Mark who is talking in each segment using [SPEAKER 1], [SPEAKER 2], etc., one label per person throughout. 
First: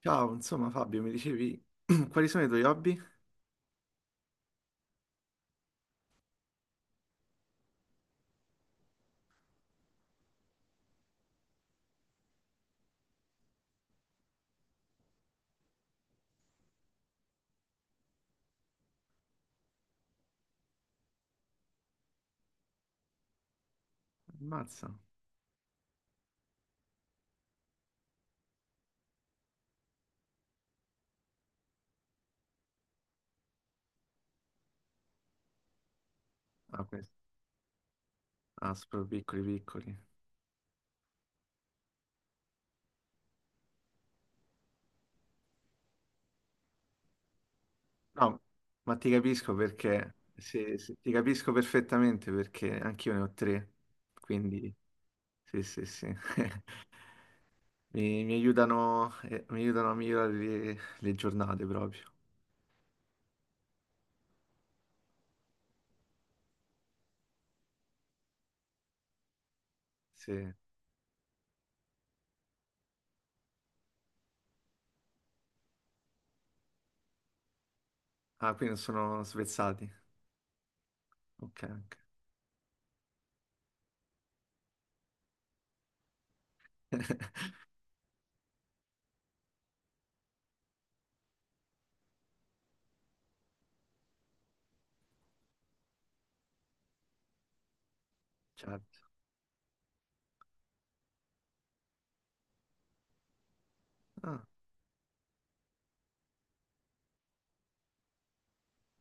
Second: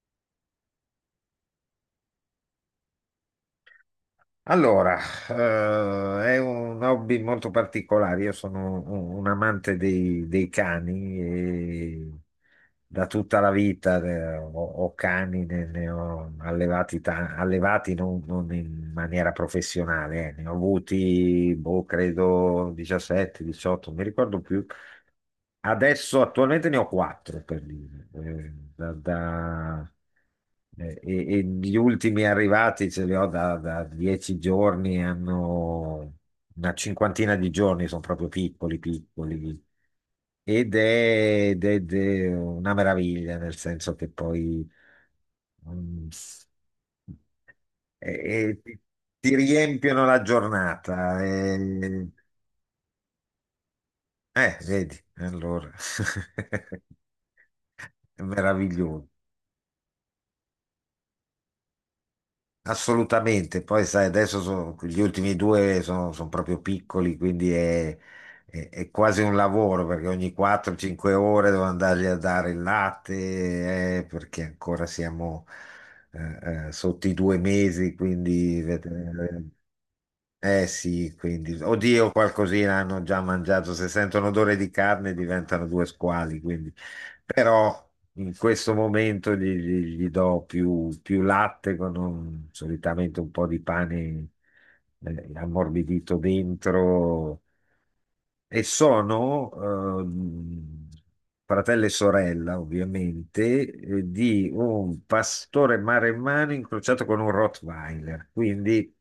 [SPEAKER 1] Ciao, insomma Fabio, mi dicevi quali sono i tuoi hobby?
[SPEAKER 2] Allora, è un hobby molto particolare. Io sono un amante dei cani e da tutta la vita ho cani, ne ho allevati, allevati non in maniera professionale, eh. Ne ho avuti, boh, credo 17, 18, non mi ricordo più.
[SPEAKER 1] Ammazza.
[SPEAKER 2] Adesso attualmente ne ho quattro per dire. Eh, da, e gli ultimi arrivati ce li ho da 10 giorni, hanno una
[SPEAKER 1] Ah, questo.
[SPEAKER 2] cinquantina di giorni, sono proprio
[SPEAKER 1] Ah,
[SPEAKER 2] piccoli,
[SPEAKER 1] sono proprio piccoli
[SPEAKER 2] piccoli.
[SPEAKER 1] piccoli.
[SPEAKER 2] Ed è una meraviglia, nel senso che poi mm,
[SPEAKER 1] No,
[SPEAKER 2] e- e ti,
[SPEAKER 1] ma ti
[SPEAKER 2] ti
[SPEAKER 1] capisco
[SPEAKER 2] riempiono
[SPEAKER 1] perché,
[SPEAKER 2] la
[SPEAKER 1] sì, sì, ti
[SPEAKER 2] giornata.
[SPEAKER 1] capisco perfettamente perché anch'io ne ho 3,
[SPEAKER 2] Eh,
[SPEAKER 1] quindi
[SPEAKER 2] vedi,
[SPEAKER 1] sì,
[SPEAKER 2] allora
[SPEAKER 1] sì, sì.
[SPEAKER 2] è
[SPEAKER 1] Mi
[SPEAKER 2] meraviglioso.
[SPEAKER 1] aiutano, mi aiutano a migliorare le giornate proprio.
[SPEAKER 2] Assolutamente, poi sai, adesso gli ultimi due sono, sono proprio piccoli, quindi è quasi un lavoro perché ogni
[SPEAKER 1] Sì.
[SPEAKER 2] 4-5 ore devo andargli a dare il latte, perché ancora siamo sotto i 2 mesi,
[SPEAKER 1] Ah,
[SPEAKER 2] quindi
[SPEAKER 1] quindi non sono
[SPEAKER 2] vedere.
[SPEAKER 1] svezzati.
[SPEAKER 2] Eh sì, quindi,
[SPEAKER 1] Ok, ok.
[SPEAKER 2] oddio, qualcosina hanno già mangiato. Se sentono odore di carne diventano due squali, quindi. Però in questo momento gli do più latte con solitamente un po' di pane ammorbidito dentro e
[SPEAKER 1] Certo.
[SPEAKER 2] sono ehm, fratello e sorella, ovviamente,
[SPEAKER 1] Ah,
[SPEAKER 2] di un pastore maremmano incrociato con un Rottweiler, quindi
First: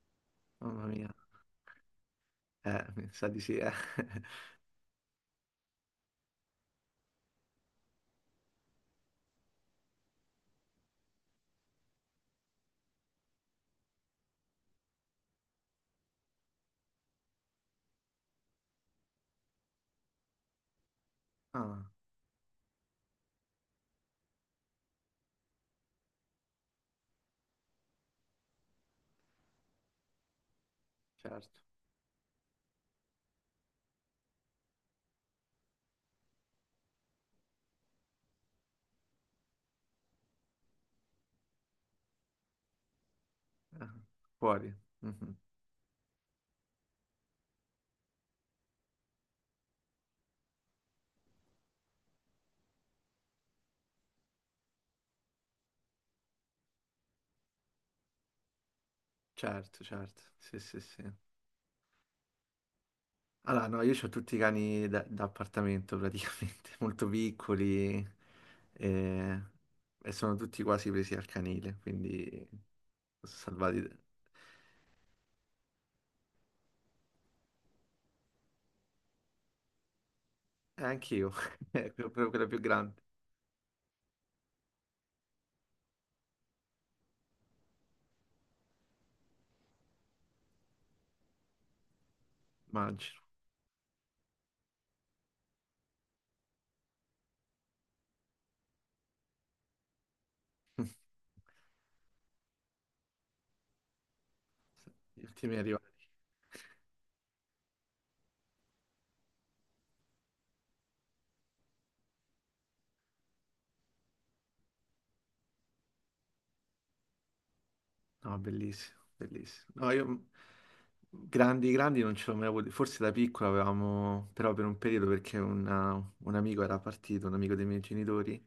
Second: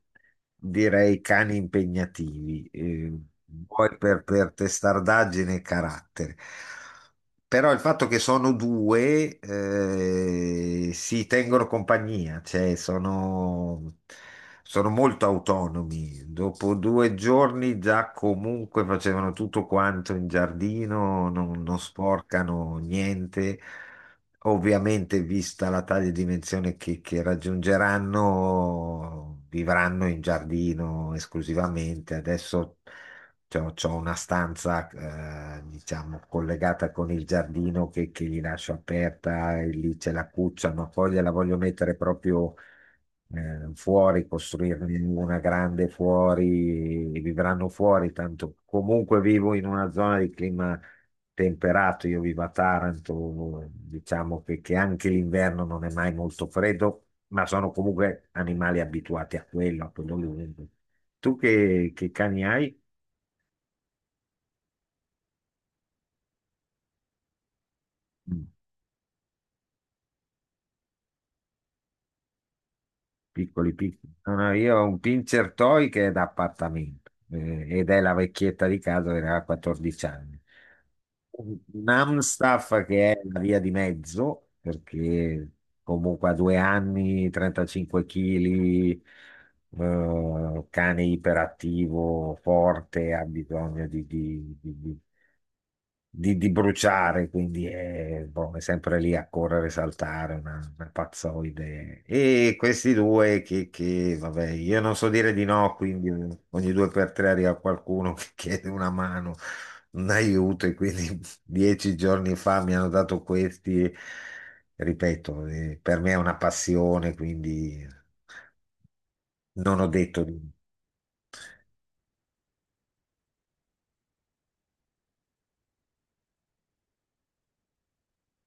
[SPEAKER 1] mamma mia.
[SPEAKER 2] direi cani impegnativi,
[SPEAKER 1] Mi sa di sì, eh.
[SPEAKER 2] poi per testardaggine e carattere. Però il fatto che sono due si tengono compagnia, cioè sono molto autonomi. Dopo due giorni già comunque facevano tutto quanto in giardino, non
[SPEAKER 1] Ah,
[SPEAKER 2] sporcano niente. Ovviamente, vista la taglia e dimensione che raggiungeranno, vivranno in giardino
[SPEAKER 1] certo.
[SPEAKER 2] esclusivamente. Adesso c'ho una stanza, diciamo, collegata con il giardino che gli lascio aperta e lì c'è la cuccia, ma poi gliela voglio mettere proprio
[SPEAKER 1] Ah,
[SPEAKER 2] fuori,
[SPEAKER 1] fuori.
[SPEAKER 2] costruirne
[SPEAKER 1] Mhm.
[SPEAKER 2] una grande fuori, e vivranno fuori, tanto comunque vivo in una zona di clima temperato, io vivo a Taranto, diciamo che anche l'inverno non è mai molto freddo, ma sono comunque animali abituati
[SPEAKER 1] Certo,
[SPEAKER 2] a quello
[SPEAKER 1] certo. Sì,
[SPEAKER 2] lungo.
[SPEAKER 1] sì, sì.
[SPEAKER 2] Tu che cani hai?
[SPEAKER 1] Allora, no, io ho tutti i cani da appartamento praticamente, molto piccoli
[SPEAKER 2] Mm.
[SPEAKER 1] e, e sono tutti quasi presi al canile, quindi sono
[SPEAKER 2] Piccoli,
[SPEAKER 1] salvati. E
[SPEAKER 2] piccoli. No, no, io ho un pincher toy che è da appartamento ed è la vecchietta di casa che aveva 14 anni.
[SPEAKER 1] anche io, proprio quella più
[SPEAKER 2] Namstaff,
[SPEAKER 1] grande,
[SPEAKER 2] che è la via di mezzo, perché comunque a 2 anni, 35 kg, cane iperattivo, forte,
[SPEAKER 1] immagino,
[SPEAKER 2] ha bisogno di bruciare, quindi è, boh, è sempre lì a correre, saltare, una pazzoide. E questi due vabbè, io non so
[SPEAKER 1] gli
[SPEAKER 2] dire di
[SPEAKER 1] ultimi
[SPEAKER 2] no,
[SPEAKER 1] arrivati.
[SPEAKER 2] quindi ogni due per tre arriva qualcuno che chiede una mano, un aiuto, e quindi 10 giorni fa mi hanno dato questi. Ripeto, per me è una passione, quindi
[SPEAKER 1] No, bellissimo, bellissimo.
[SPEAKER 2] non ho
[SPEAKER 1] No,
[SPEAKER 2] detto
[SPEAKER 1] io
[SPEAKER 2] di...
[SPEAKER 1] grandi, grandi non ce l'ho mai avuto. Forse da piccola avevamo, però per un periodo perché un amico era partito, un amico dei miei genitori.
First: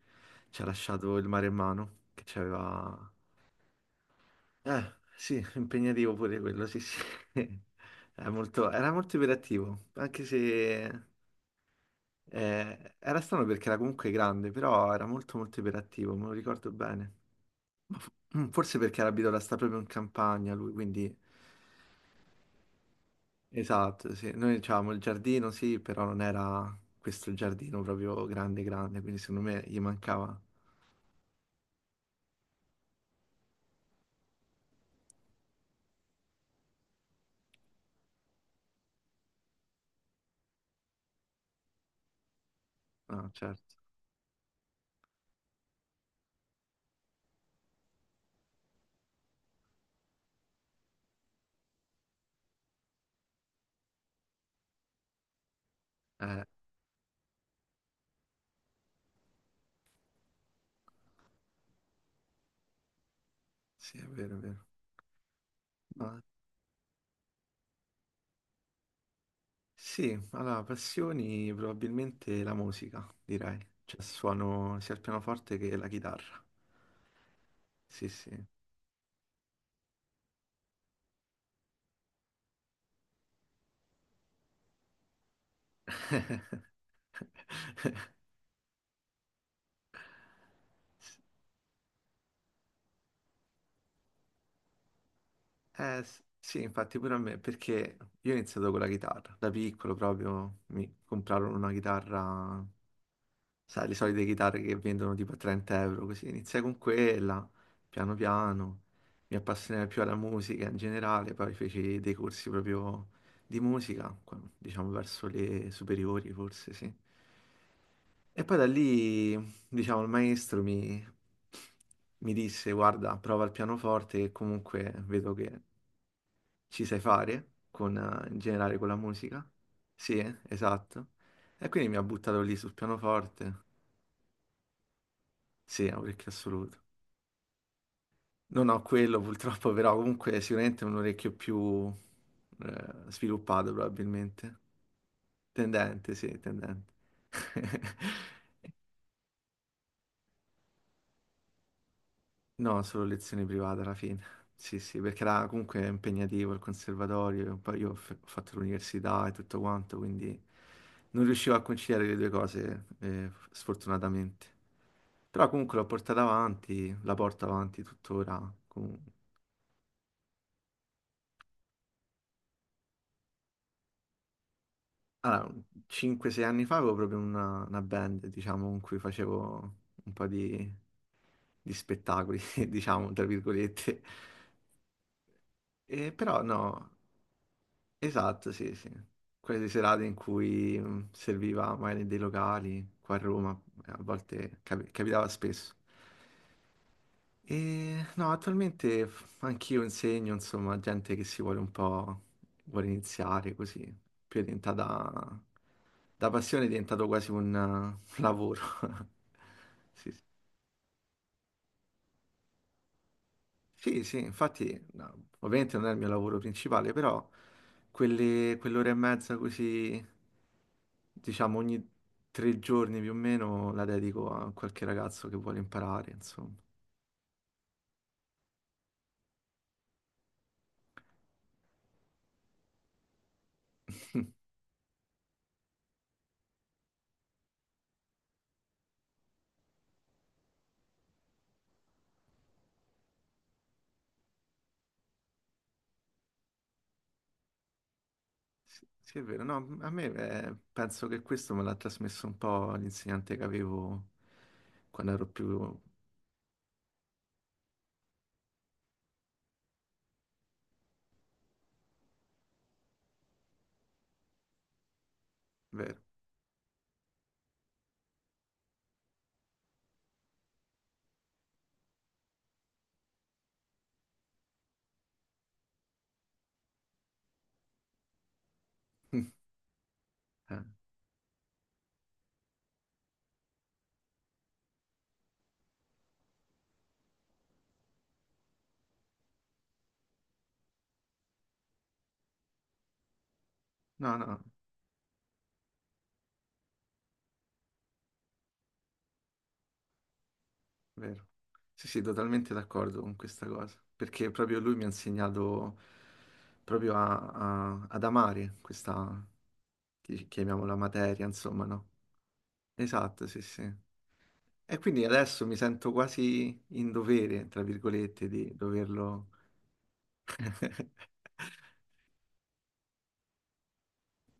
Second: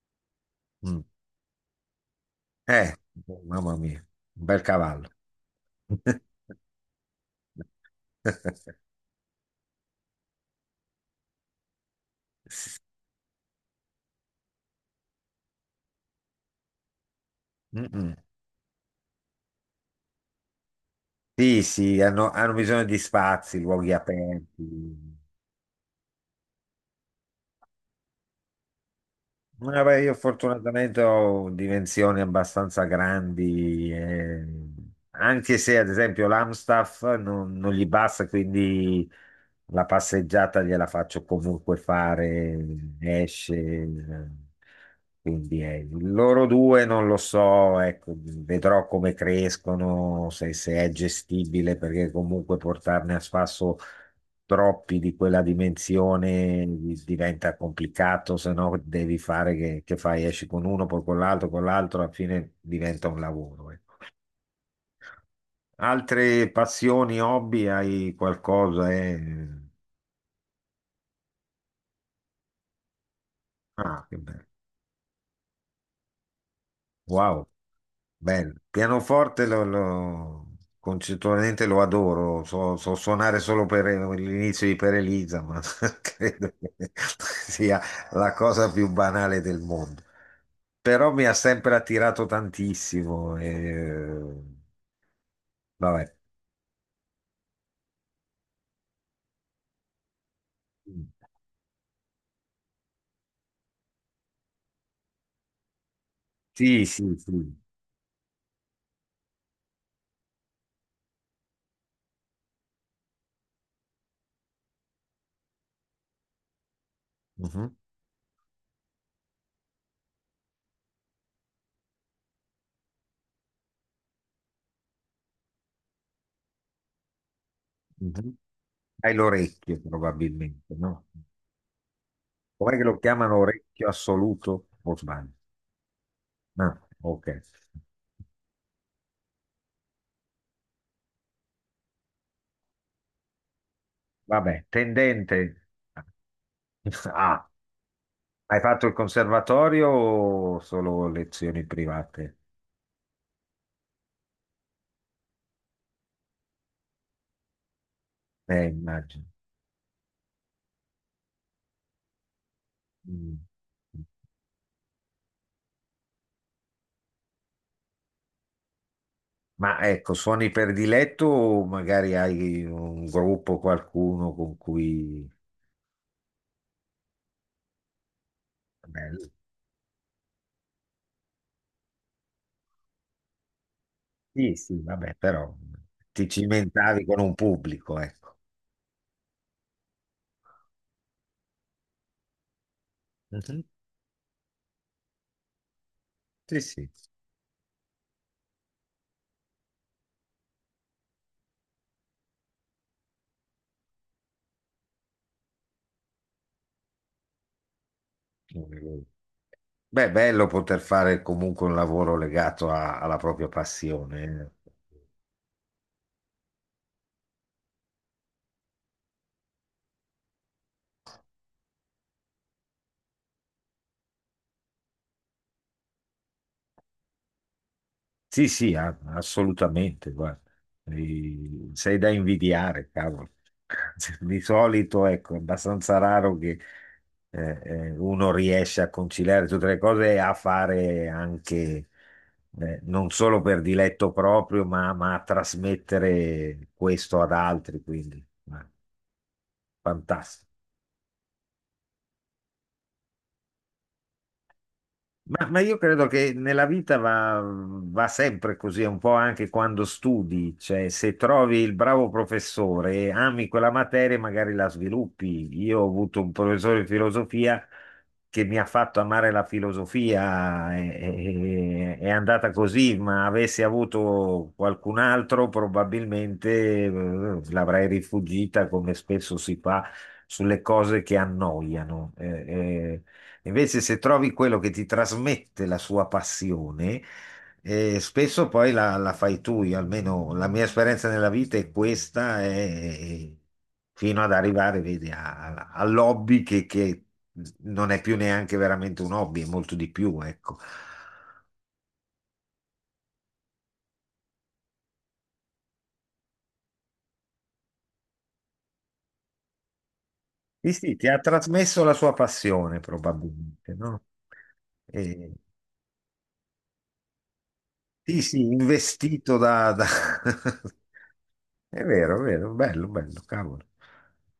[SPEAKER 1] Ci ha
[SPEAKER 2] Mm.
[SPEAKER 1] lasciato il maremmano che ci
[SPEAKER 2] Eh,
[SPEAKER 1] aveva...
[SPEAKER 2] mamma mia, un bel cavallo.
[SPEAKER 1] Sì, impegnativo pure quello, sì, sì. Era molto iperattivo, anche se... era strano perché era comunque grande, però era molto molto iperattivo, me lo ricordo bene. Ma fo-
[SPEAKER 2] Mm-mm.
[SPEAKER 1] Forse perché era abituato a stare proprio in campagna lui, quindi...
[SPEAKER 2] Sì, sì, hanno bisogno di spazi, luoghi
[SPEAKER 1] Esatto, sì. Noi avevamo
[SPEAKER 2] aperti.
[SPEAKER 1] il giardino, sì, però non era questo giardino proprio grande grande, quindi secondo me gli
[SPEAKER 2] Ma beh, io
[SPEAKER 1] mancava...
[SPEAKER 2] fortunatamente ho dimensioni abbastanza grandi, anche se ad esempio l'Amstaff non gli basta, quindi la passeggiata gliela faccio comunque fare,
[SPEAKER 1] No,
[SPEAKER 2] esce.
[SPEAKER 1] certo.
[SPEAKER 2] Quindi loro due non lo so, ecco, vedrò come crescono, se se è gestibile, perché comunque portarne a spasso troppi di quella
[SPEAKER 1] Eh,
[SPEAKER 2] dimensione diventa complicato, se no devi fare che fai, esci con uno, poi con l'altro, alla fine diventa un lavoro. Ecco.
[SPEAKER 1] sì, è vero, è vero.
[SPEAKER 2] Altre passioni, hobby, hai qualcosa? Eh?
[SPEAKER 1] Sì, allora, passioni probabilmente la musica, direi. Cioè,
[SPEAKER 2] Ah, che bello.
[SPEAKER 1] suono sia il pianoforte che la chitarra.
[SPEAKER 2] Wow,
[SPEAKER 1] Sì, sì.
[SPEAKER 2] bello. Concettualmente lo adoro, so suonare solo per l'inizio di Per Elisa, ma credo che sia la cosa più banale del mondo. Però mi ha sempre attirato tantissimo. E... Vabbè.
[SPEAKER 1] Sì, infatti pure a me, perché io ho iniziato con la chitarra. Da piccolo proprio mi comprarono una chitarra, sai, le solite chitarre che vendono tipo a 30 euro, così iniziai con
[SPEAKER 2] Sì, sì,
[SPEAKER 1] quella,
[SPEAKER 2] sì.
[SPEAKER 1] piano piano, mi appassionai più alla musica in generale, poi feci dei corsi proprio di musica, diciamo verso le superiori forse, sì.
[SPEAKER 2] Mhm,
[SPEAKER 1] E poi da lì, diciamo, mi disse, guarda, prova il pianoforte che comunque vedo che ci sai fare, con,
[SPEAKER 2] mhm.
[SPEAKER 1] in generale con la
[SPEAKER 2] Hai
[SPEAKER 1] musica.
[SPEAKER 2] l'orecchio
[SPEAKER 1] Sì,
[SPEAKER 2] probabilmente, no?
[SPEAKER 1] esatto. E quindi mi ha buttato lì sul
[SPEAKER 2] Com'è che lo chiamano
[SPEAKER 1] pianoforte.
[SPEAKER 2] orecchio assoluto? O sbaglio?
[SPEAKER 1] Sì, è un orecchio assoluto.
[SPEAKER 2] No, ok.
[SPEAKER 1] Non ho quello purtroppo, però comunque sicuramente è un orecchio più sviluppato probabilmente.
[SPEAKER 2] Vabbè, tendente.
[SPEAKER 1] Tendente, sì, tendente.
[SPEAKER 2] Ah, hai fatto il conservatorio o solo lezioni private?
[SPEAKER 1] No, solo lezioni private alla fine. Sì, sì, perché era comunque impegnativo il conservatorio, e poi io ho fatto
[SPEAKER 2] Immagino.
[SPEAKER 1] l'università e tutto quanto, quindi non riuscivo a conciliare le due cose,
[SPEAKER 2] Mm. Mm.
[SPEAKER 1] sfortunatamente. Però comunque l'ho portata avanti, la porto avanti tuttora comunque.
[SPEAKER 2] Ma ecco, suoni prediletto o magari hai un gruppo, qualcuno con cui...
[SPEAKER 1] Allora, 5-6 anni fa avevo proprio una band, diciamo, con cui
[SPEAKER 2] Vabbè,
[SPEAKER 1] facevo un po' di spettacoli, diciamo, tra virgolette.
[SPEAKER 2] sì, sì, vabbè, però
[SPEAKER 1] E
[SPEAKER 2] ti
[SPEAKER 1] però no,
[SPEAKER 2] cimentavi con un pubblico, ecco.
[SPEAKER 1] esatto, sì, sì. Quelle serate in cui serviva magari dei locali qua a Roma,
[SPEAKER 2] Mhm.
[SPEAKER 1] a volte capitava spesso.
[SPEAKER 2] Sì, sì.
[SPEAKER 1] E, no, attualmente anch'io insegno, insomma, a gente che si vuole un po', vuole iniziare così, più è diventata, da passione è diventato quasi un, un lavoro.
[SPEAKER 2] Beh,
[SPEAKER 1] Sì,
[SPEAKER 2] è
[SPEAKER 1] sì.
[SPEAKER 2] bello poter fare comunque un lavoro legato alla propria
[SPEAKER 1] Sì, sì,
[SPEAKER 2] passione. Eh.
[SPEAKER 1] infatti, no, ovviamente non è il mio lavoro principale, però quelle, quell'ora e mezza così, diciamo, ogni 3 giorni più o meno la dedico a qualche ragazzo che vuole imparare, insomma.
[SPEAKER 2] Sì, sì, assolutamente, guarda. Sei da invidiare, cavolo. Di solito, ecco, è abbastanza raro che uno riesce a conciliare tutte le cose e a fare anche, non solo per diletto proprio, ma a trasmettere questo ad altri, quindi, ma
[SPEAKER 1] Sì, sì, è vero, no, a me
[SPEAKER 2] fantastico.
[SPEAKER 1] penso che questo me l'ha trasmesso un po' l'insegnante che avevo quando ero
[SPEAKER 2] Ma
[SPEAKER 1] più...
[SPEAKER 2] io credo che nella vita va sempre così, un po' anche quando studi, cioè se trovi il bravo professore e ami quella materia, magari la sviluppi. Io ho
[SPEAKER 1] vero.
[SPEAKER 2] avuto un professore di filosofia che mi ha fatto amare la filosofia, è andata così, ma avessi avuto qualcun altro probabilmente l'avrei rifuggita come spesso si fa sulle
[SPEAKER 1] Eh,
[SPEAKER 2] cose che annoiano. Invece, se trovi quello che ti trasmette la sua passione, spesso poi la fai tu. Io, almeno la mia esperienza nella vita è questa,
[SPEAKER 1] no,
[SPEAKER 2] fino ad
[SPEAKER 1] no,
[SPEAKER 2] arrivare, vedi, all'hobby che non è più neanche veramente un hobby, è molto di più, ecco.
[SPEAKER 1] vero. Sì, sì, totalmente d'accordo con questa cosa, perché proprio lui mi ha insegnato proprio ad amare questa,
[SPEAKER 2] Sì,
[SPEAKER 1] chiamiamola
[SPEAKER 2] sì, ti ha
[SPEAKER 1] materia, insomma,
[SPEAKER 2] trasmesso
[SPEAKER 1] no?
[SPEAKER 2] la sua passione,
[SPEAKER 1] Esatto, sì,
[SPEAKER 2] probabilmente,
[SPEAKER 1] sì.
[SPEAKER 2] no?
[SPEAKER 1] E quindi
[SPEAKER 2] E,
[SPEAKER 1] adesso mi sento quasi in dovere, tra
[SPEAKER 2] sì,
[SPEAKER 1] virgolette,
[SPEAKER 2] sì,
[SPEAKER 1] di doverlo...
[SPEAKER 2] investito da... È vero, bello, bello, cavolo.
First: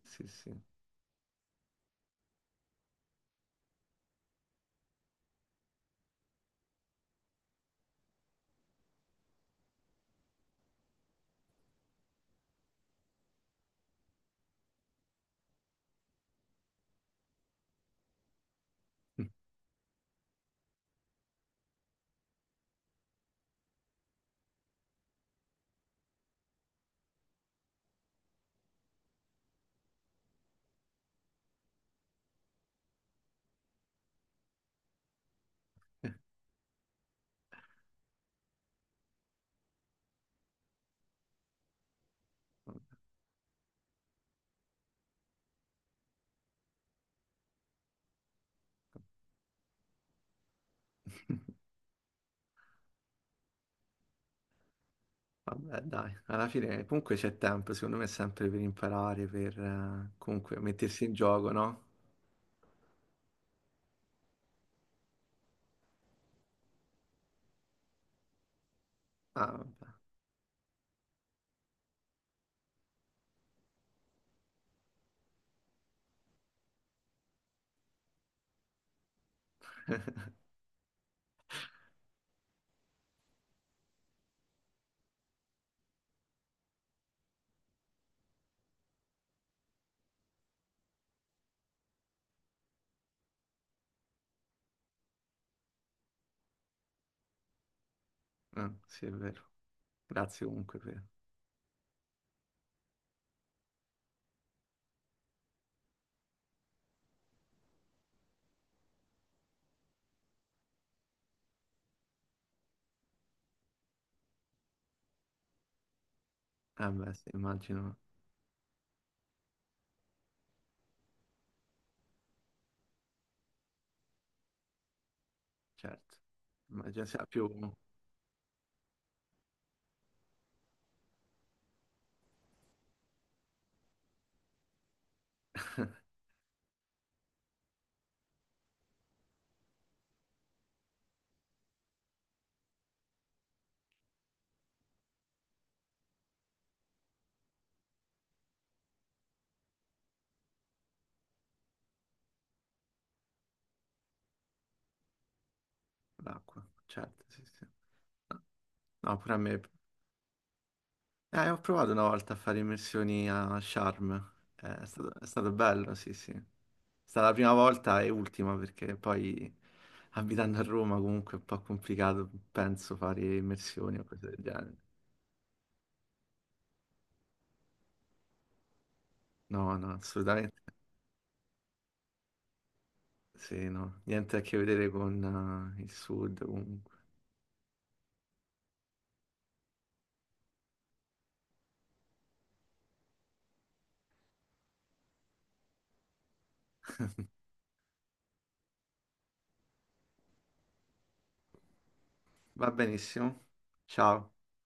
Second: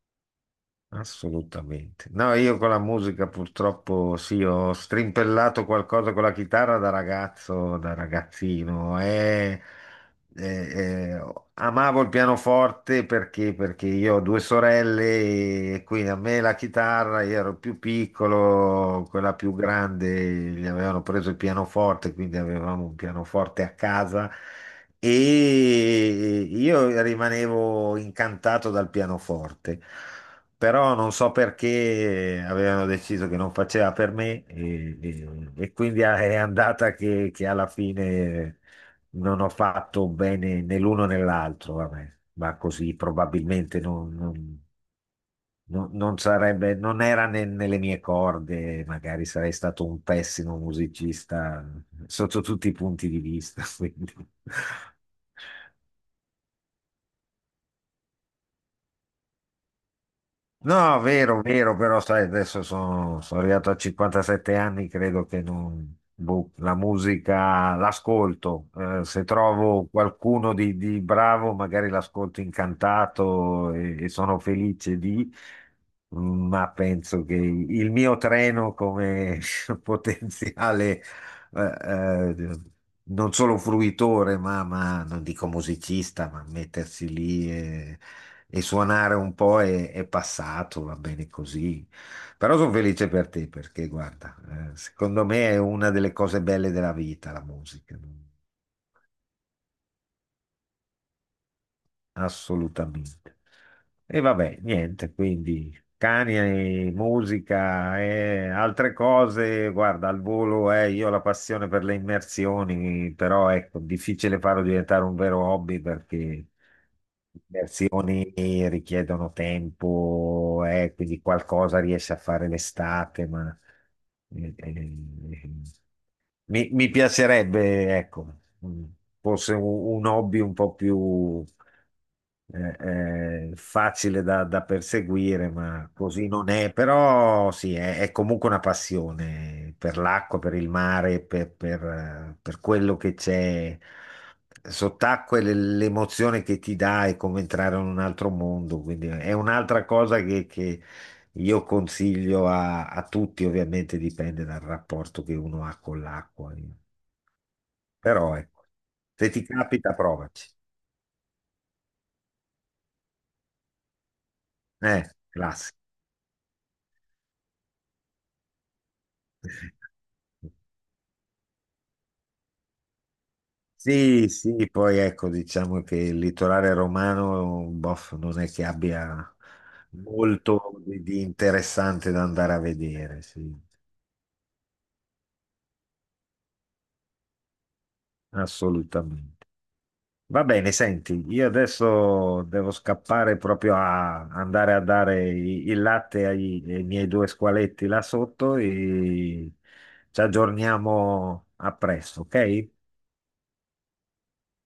[SPEAKER 1] Sì, sì.
[SPEAKER 2] Assolutamente. No, io con la musica purtroppo sì, ho strimpellato qualcosa con la chitarra da ragazzo, da ragazzino. E amavo il pianoforte perché, perché io ho due sorelle e quindi a me la chitarra, io ero più piccolo, quella più grande gli avevano preso il pianoforte, quindi avevamo un pianoforte a casa. E io rimanevo incantato dal pianoforte però non so perché avevano deciso che non faceva per me e quindi è andata che alla fine non ho fatto bene né l'uno né l'altro, vabbè. Ma così probabilmente non sarebbe, non era nelle mie corde, magari sarei stato un pessimo musicista sotto tutti i punti di vista, quindi.
[SPEAKER 1] Vabbè, dai, alla fine comunque c'è tempo, secondo me è sempre per imparare, per comunque
[SPEAKER 2] No,
[SPEAKER 1] mettersi in
[SPEAKER 2] vero,
[SPEAKER 1] gioco,
[SPEAKER 2] vero,
[SPEAKER 1] no?
[SPEAKER 2] però sai, adesso sono arrivato a 57 anni, credo che non, boh, la musica l'ascolto. Se
[SPEAKER 1] Ah,
[SPEAKER 2] trovo qualcuno di bravo, magari l'ascolto incantato e sono felice di, ma penso che il mio treno come potenziale eh, eh, non solo fruitore, ma non dico musicista, ma mettersi lì e suonare un po' è passato, va bene così. Però sono felice per te perché, guarda, secondo me è una delle cose belle della vita, la musica.
[SPEAKER 1] vabbè, sì, è vero. Grazie comunque per...
[SPEAKER 2] Assolutamente. E vabbè, niente, quindi cani, musica e altre cose, guarda, al volo io ho la passione per le immersioni, però ecco, difficile farlo diventare un vero hobby perché
[SPEAKER 1] Eh beh, sì, immagino,
[SPEAKER 2] immersioni richiedono tempo, quindi qualcosa riesci a fare l'estate, ma... eh, eh,
[SPEAKER 1] certo.
[SPEAKER 2] mi
[SPEAKER 1] Immagino sia più
[SPEAKER 2] piacerebbe, ecco, mh, forse un hobby un po' più eh, facile da perseguire, ma così non è. Però sì, è comunque una passione per l'acqua, per il mare, per quello che c'è sott'acqua e l'emozione che ti dà è come entrare in un altro mondo. Quindi è un'altra cosa che, io consiglio a tutti, ovviamente dipende dal rapporto che uno ha con l'acqua,
[SPEAKER 1] l'acqua,
[SPEAKER 2] eh.
[SPEAKER 1] certo, sì, sì.
[SPEAKER 2] Però ecco,
[SPEAKER 1] No,
[SPEAKER 2] se
[SPEAKER 1] pure a
[SPEAKER 2] ti
[SPEAKER 1] me...
[SPEAKER 2] capita provaci.
[SPEAKER 1] Ho provato una volta a fare immersioni a Sharm,
[SPEAKER 2] Eh,
[SPEAKER 1] è stato
[SPEAKER 2] classico.
[SPEAKER 1] bello, sì, sì. Stata la prima volta e ultima perché poi abitando a Roma comunque è un po' complicato, penso, fare immersioni o cose
[SPEAKER 2] Sì,
[SPEAKER 1] del
[SPEAKER 2] sì,
[SPEAKER 1] genere.
[SPEAKER 2] poi ecco, diciamo che il litorale romano, boh, non è che abbia
[SPEAKER 1] No, no, assolutamente
[SPEAKER 2] molto di interessante da andare a vedere, sì,
[SPEAKER 1] sì, no, niente a che vedere con il sud comunque.
[SPEAKER 2] assolutamente. Va bene, senti, io adesso devo scappare proprio a andare a dare il latte ai miei due squaletti là sotto e ci aggiorniamo a presto, ok?
[SPEAKER 1] Va benissimo. Ciao.